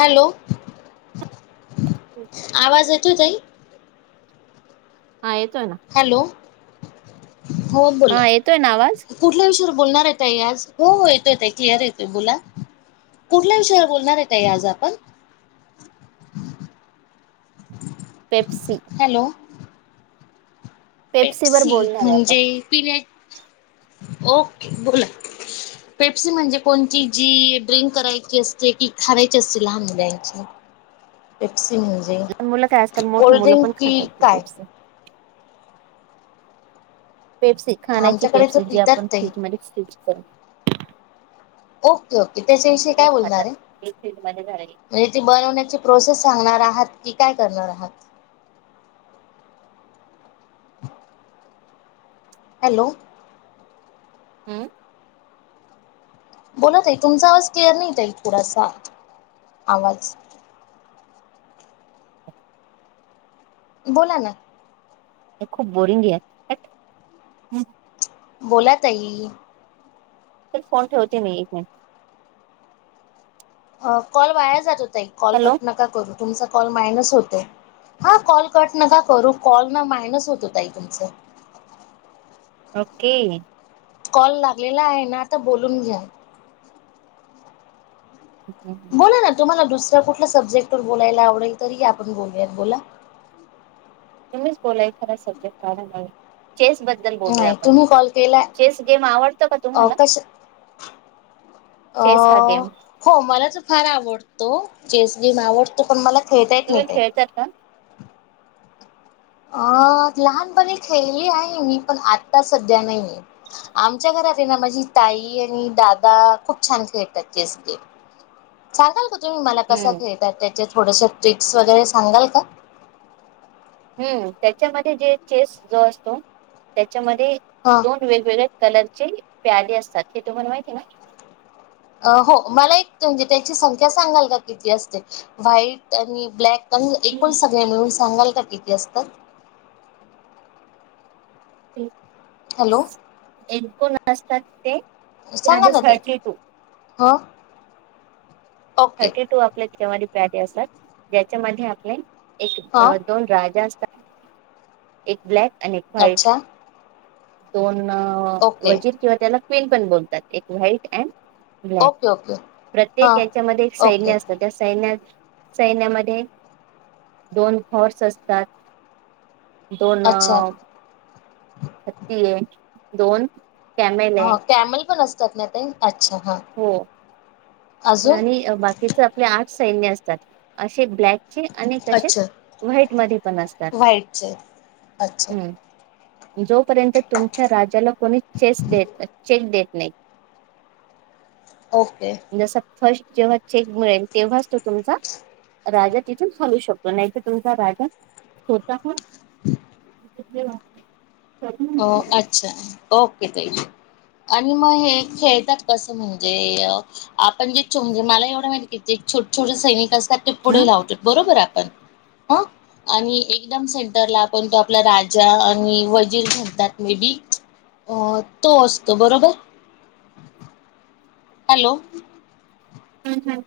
Hello आवाज येतो तई हा येतोय ना हॅलो हो बोला हा येतोय ना आवाज? कुठल्या विषयावर बोलणार येत आज हो हो येतो येत आहे क्लिअर येतोय बोला कुठल्या विषयावर बोलणार येतय आज आपण पेप्सिक हॅलो पेप्सी बोलणार आहे आपण म्हणजे पिण्या ओके बोला पेप्सी म्हणजे कोणती जी ड्रिंक करायची असते कि खरायची असते लहान मु द्यायची मुलं काय आजकाल मोठे मुलं पण की खातचे काय पेप्स खाण्यायची आमच्याकडे पेप्स तर जी पितात आपण ताई फ्रीज म स हो ओके त्याच्याविषयी काय बोलणार आहे ते फ्रीज मध्ये झालेली म्हणजे ती बनवण्याची प्रोसेस सांगणार आहात की काय करणार आहात हॅलो हम्म बोलत आहे तुमचा आवाज क्लिअर नाही येत आहे थोडासा आवाज बोला ना. हे खूप बोरिंग आहे. बोला ताई फोन ठेवते मी एक मिनट. अ कॉल वाया जातो. कॉल हॅलो कट नका करू. तुमचा कॉल मायनस होतोय हा कॉल कट नका करू कॉल ना मायनस होतो ताई तुमचं. ओके कॉल लागलेला आहे ना आता बोलून घ्या. बोला ना तुम्हाला दुस तुम्हाला कुठल्या सब्जेक्ट वर बोलायला आवडेल तरी या आपण बोलूयात. बोला [unintelligible] बोलूया नाही आपण तुम्ही कॉल केलाय चेस गेम आवडतो का अ तुम्हाला? कश अ चेस हा गेम हो मला तो फार आवडतो. चेस गेम आवडतो पण मला खेळता येत नाही तुम्ही ते खेळत्यात का? अ लहानपणी खेळली आहे मी पण आता सध्या नाही. आमच्या घरात आहे ना माझी ताई आणि दादा खूप छान खेळतात चेस गेम सांगाल का मला कसा हम्म खेळतात त्याचे थोडेसे टिप्स वगैरे सांगाल का? हम्म त्याच्यामध्ये जे चेस जो असतो त्याच्या ह दोन वेगवेगळ्या कलर प्यादे असतात हे तुम्हाला माहिती आहे ना. हो मला एक म्हणजे त्याची संख्या सांगाल का किती असते व्हाईट आणि ब्लॅक. एकूण ना? सगळे मिळून सांगाल का? किती असतात. [inaudible] हॅलो [unintelligible] [unintelligible] सांगा प्यादे ना ते थर्टी टू हो. [unintelligible] असात ज्याच्यामध्ये आपले एक ह दोन राजा असतात एक ब्लॅक एक व्हाईट. अच्छा दोन ओके वजीर किंवा त्याला [unintelligible] ओके ओके हा त्यात एक साईड असतात त्या साईड सैन्यामध्ये दोन फॉर्स असतात. दोन अच्छा हत्ती आहे. दोन कॅमेल आहे हो कॅमल पण असत [unintelligible] हो अजून आणि बाकीच आपले आर्टस सैन्य असतात अशे ब्लॅक आणि तसे अच्छा व्हाईट मध्ये पण असतात. व्हाईटचे अच्छा हम्म जोपर्यंत तुमच्या राजाला कोणी चेस चेक देत नाही. ओके जसं फर्स्ट. जेव्हा चेक मिळेल तेव्हाच तो तुमचा राजा तिथून हालू शकतो. नाही तर तुमचा राजा स्वता. हो. अच्छा ओके ताई आणि मग हे खेळतात कसं म्हणजे आपण जे मला एवढं माहिती की छोटे छोटे सैनिक अस तर ते क्या? पुढे लावतो बरोबर आपण. मग, आणि एकदम सेंटरला आपण तो आपला राजा आणि वजीर दॅट मे बी अ तो असतो बरोबर हॅलो. हम्म हम्म.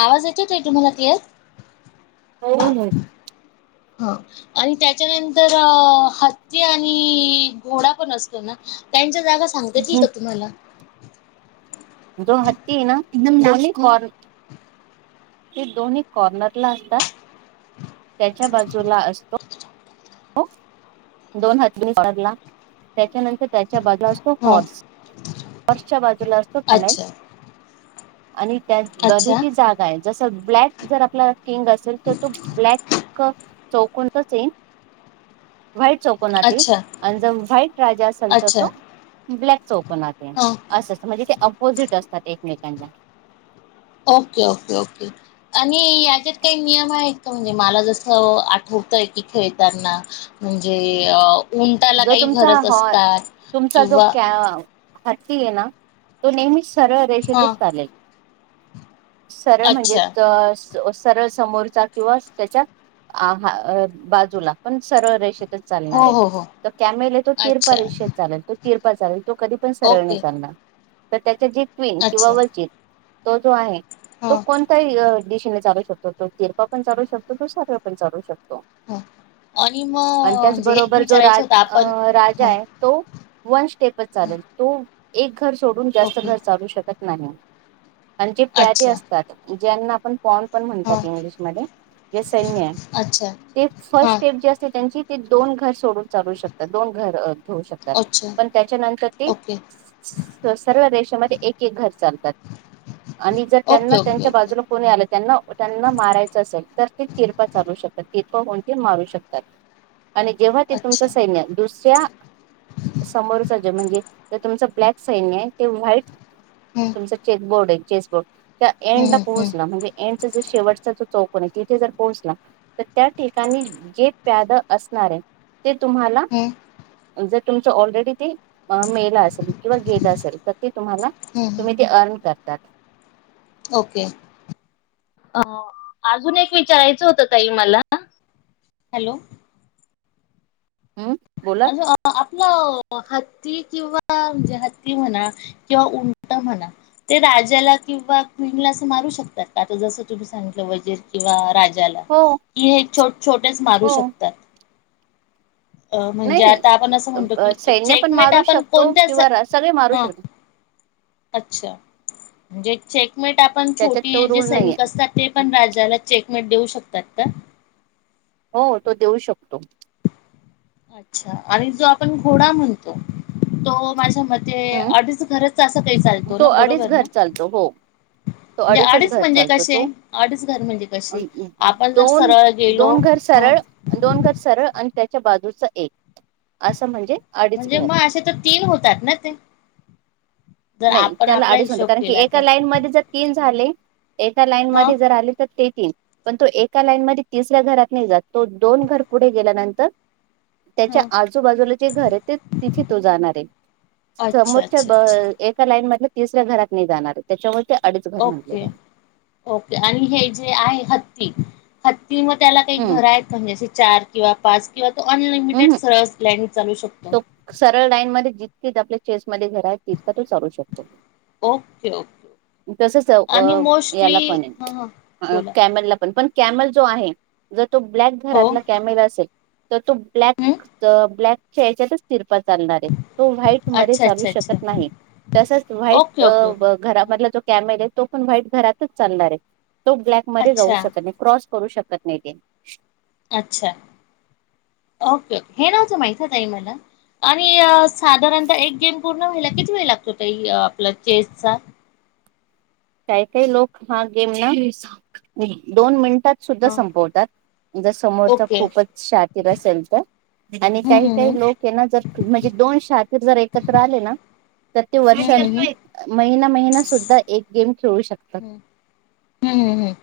आवाज येतोय ताई तुम्हाला क्लियर. हो हो. हा आणि त्याच्यानंतर हत्ती आणि घोडा पण असतो ना त्यांच्या जागा सांगता येईल हं. का तुम्हाला. जो हत्ती आहे ना एकदम लांब. आणि ते दोन्ही कॉर्नरला असतात त्याच्या बाजूला असतो. हो दोन हत्ती कॉर्नरला त्याच्यानंतर. त्याच्या बाजूला असतो हा हॉर्स हॉर्सच्या बाजूला असतो पॅनल. अच्छा आणि त्याच अच्छा बाजूची जागा आहे. जस ब्लॅक जर आपला. किंग असेल तर तो ब्लॅक. चौकणत च येईन. व्हाईट चौकोनात येईल अच्छा आणि जर व्हाईट राजा असेल तर अच्छा तो. ब्लॅक चौकोन. चौकोनात येईल हा असच म्हणजे ते अपोजिट असतात एक. [unintelligible] ओक्के ओक्के ओक्के आणि ह्याच्यात काई नियम आहेत का म्हणजे मला जसं आठवतंय की खेळताना म्हणजे अ उंटाला जो काही तुमचा घरच हॉर असतात तुमचा जो किंवा क्या हत्ती ए ना. तू नेहमीच. सरळ हा रेषेतच चालेल. सरळ म्हणजे अच्छा च स. अ सरळ समोरचा किंवा त्याच्या आ हा अ बाजूला पण सरळ रेषेत. त हो चालणारे. हो हो त त्या मेले तो तीर अच्छा परिषेत चालेल तू. तीरपा चालेल. तो कधी पण सरळ नाई ओके चालणार. तर त्याच्या जी क्वीन किंवा अच्छा वजीर तो जो आहे. तो हा कोणताई अ दिशेने चालू शकतो. तो तिरपा पण चालू शकतो तो सरळ पण चालू शकतो. ह आणि म आणि म्हणजे हेच त्याचबरोबर जो विचारायचं राज होतं आप अ राजाए तो वंश ते पण हां चालेल तू एग घर सोडून जास्त ओके घर चालू शकत नाही. आन जे प्यादे अच्छा असतात. ज्यांनापण पॉन पण म्हणतात हां इंग्लिशमध्ये जे सैन्य अच्छा हे ते फस्ट हां स्टेप जे असते त्यांची ते दोन घर सोडूनं चालू शकतात दोन घर अ होऊ शकतात अच्छा पण त्याच्यानंतर ते ओके सर्व देेशामधे एक एक घर चालतात, आणि जर ओके त्यांना ओके त्यांच्या ओके बाजूला कोणी आलं, त्यांना त्यांना मारायचं असेल तर ते तिरपं चालू शकतात ते कोण कोण ते मारू शकतात आणि जेव्हा तुमचं अच्छा सैन्य दुसऱ्या समोरच जे म्हणजे ज तुमचं ब्लॅक सैन्यए - ते व्हाईट हं तुमच चेकबोर्डे हे. चेसबोर्ड. त्या एंडला हं हं पोहोचणं, म्हणजे एंडचा जे शेवटचा जो चौकन तिथे जर पोहोचला, तर त्या ठिकाणी जे प्याद असणार आहे ते तुम्हाला हं हं जर तुमच ऑलरेडी ते मेलं असेल किंवा गेलं असेल तर ते तुम्हाला हं तुम्ही हं ते अर्न करतात. ओके, ओके, अजून एक विचारायचं होतं ताई मला हॅलो हम् बोला अस आपल हत्ती किंवा म्हणजे हत्ती म्हणा किंवा उंट म्हणा ते राजाला किंवा क्वीनला असं मारू शकतात का? आता जसं तुम्ही सांगितलं वजिर किंवा राजा ज्याला हो कि हे छोट, छोटेच मारू हो शकतात. अ म्हणजे नाही आता आपण असं म्हणतो की सैन्य पण चेकमेट मारू आपण शकतो कोणत्या अस किंवा सगळे मारू हं शकतो अच्छा. म्हणजे चेक मिट आपण त्याच्यात छोटी तो जे रूल नाहीये सैनिक असतात ते पण राजाला चेक देऊ शकतात का? हो तो देऊ शकतो अच्छा आणि जो आपण घोडा म्हणतो, तो माझ्या मते ते हम् अडीच घरच असं काही चालतो तो ना, अडीच बरोबर ना. घर चालतो हो तो म्हणजे अडीचच अडीच घर म्हणजे चालतो कसे तो अडीच घर म्हणजे कसे आपण जर दोन सरळ गेलो. दोन घर ह सरळ दोन घर सरळ आणि त्याच्या बाजूचा एक असं अडीच म्हणजे घर मग असे तर तीन होतात ना ते? जर नाही, आपण त्याला आपला अडीच म्हणत हिशोब कारण, की केला एका तर लाईन मध्ये जर तीन झाले. एका लाईन ह मध्ये जर आले तर ते तीन पण तो एका लाईन मध्ये तिसऱ्या घरात नाही जात. तो दोन घर पुढे गेल्यानंतर त्याच्या ह आजूबाजूला जे घर आहे. ते तिथे तो जाणार आहे अच्छा समोरच्या अच्छा अच्छा अ लाईन तिसऱ्या घरात नाही जाणार. त्याच्या ओके, ओके आणि हे जे आहे हत्ती हत की, मग त्याला काही हम्म घर आहेत म्हणजे चार किंवा पाच किंवा अनलिमिटेड हम्म सोर्स असल्याने तो सरळ लाईन मध्ये जितकेच आपल्या चेस मध्ये घर आहेत ती ओके ओके तसच आणि याला मोस्टली पण हां हां आहे बोला कॅमला पण अ. कॅमल जो आहे जर कॅ तो ब्लॅक हो घरातला कॅमेल असेल तर तो ब्लॅक, हं. ब्लॅक. चचेयच्यातचिर [inaudible] चालणारे तो व्हाईट अच्छा मध्येचालू अच्छा अच्छा शकत नाही, तसच व्हाईट ओके ओके ओके घरामधला जो कॅमेरे तो पण वाईट घरातच चालणार आहे. तो ब्लॅकमध्ये जाऊ अच्छा शकत नाही, क्रॉस करू शकत नाही ते अच्छा ओके, ओके, हे नव्हतं माहित तई मला आणि साधारणतः एक गेम पूर्ण व्हायला किती वेळ लागतो त आपला चेसचा काही काही लोक हा गेम ना दोन मिनट. सुद्धा हा संपतात जर समोर ओके खूपच शाकीर असेल तर, आणि हम्म काही हम्म काही लोक ना ज म्हणजे दोन शात ते जर एकत्र आले ना. तर ते वर्ष हम्म हम्म महिना महिना सुद्धा एक गेम खेळू शकतात. हम्म हम्म हम्म हम्म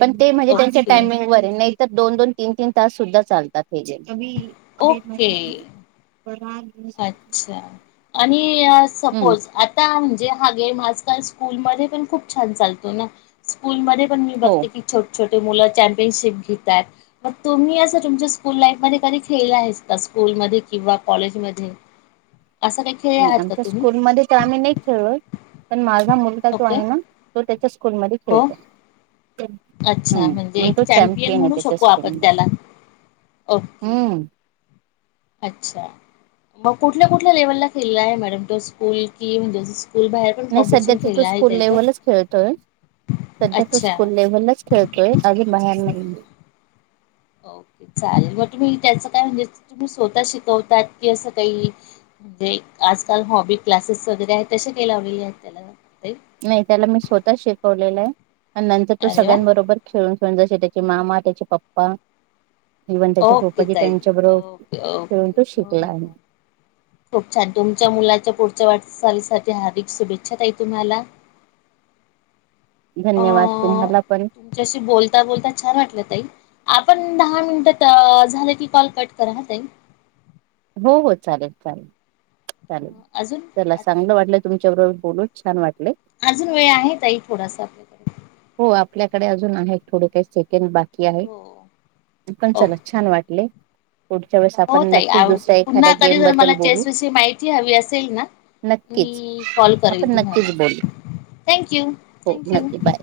पण ते म्हणजे त्यांच्या ओके टायमिंग वर आहे ना तर दोन -दोन, तीन -तीन, तास सुद्धा चालतात. [unintelligible] ओके अच्छा आणि [unintelligible] हम्म सपोज आता---हूं. हा गेम आज काल स्कूल मध्ये पण खूप छान चालतो ना. स्कूलमध्ये पण मी हो बघते की छोट छोटे मुलं चॅम्पियनशिप घेतात. मग तुम्ही असं तुमच्या स्कूल लाईफ मध्ये कधी खेळलं आहेस का? स्कूलमध्ये किंवा कॉलेजमध्ये. ह. नाही. आमच्या स्कूलमध्ये तर आम्ही नाही खेळलोय, पण माझा मुलगा जो ओके आहे ना तो त्याच्या स्कूलमध्ये हो खेळतोय. अच्छा, म्हणजे एक चॅम्पियन आहे म्हणू त्याच्या शकू आपण स्कूलमध्ये त्याला. ओके. हम्म अच्छा. मग कुठल्या कुठल्या लेव्हलला खेळला आहे मॅडम तो? स्कूल कि म्हणजे स्कूल बाहेर पण नाही. सध्या कॉम्पिटिशन तर तो खेळला आहे स्कूल ताई तो लेव्हलच खेळतोय, सध्या तो अच्छा स्कूल लेव्हलच खेळतोय, अजून बाहेर नाही. ओके. चालेल. मग तुम्ही त्याच काय म्हणजे तुम्ही स्वतः शिकवतात? की असं काही म्हणजे आजकाल हॉबी क्लासेस वगैरे आहेत, तसे काय. लावली आहेत त्याला. ताई नाही. त्याला मी स्वतः शिकवलेलं आहे. आणि नंतर तो अरे वा सगळ्यां बरोबर खेळून पण जसे त्याचे मामा, त्याचे पप्पा, इव्हन त्याच्या ओके फुपाजी ताई त्यांच्याबरोबर ओके खेळून ओके तो हो शिकला हो हो आहे. खूप छान! तुमच्या मुलाच्या पुढच्या वाटचाचालीसाठी हार्दिक शुभेच्छा ताई तुम्हाला. धन्यवाद अं तुम्हाला पण तुमच्याशी बोलता, बोलता छान वाटलं ताई. आपण दहा मिनिटात अं झाले की कॉल कट करा हां ताई. हो हो चालेल, चालेल. चालेल. अजून चला, चांगलं वाटलं तुमच्या बरो बोलून छान वाटले. अजून वेळ आहे तई थोडासा, आपल्या. तर [inaudible] हो, आपल्याकडे अजून आहेत थोडं काही सेकंड बाकी. की आहे हो. पण चला छान ओके वाटले. पुढच्या वेळेस हो, आपण ताई नक्कीच आव दुसऱ्या पुन्हा एखाद्या कधी गेम जर बद्दल मला बोलू चेस विषयी माहिती हवी असेल ना, नक्कीच मी कॉल आपण करेल तुम्हाला नक्कीच बोलू थँक यू, हो थँक यू,. नक्की बाय.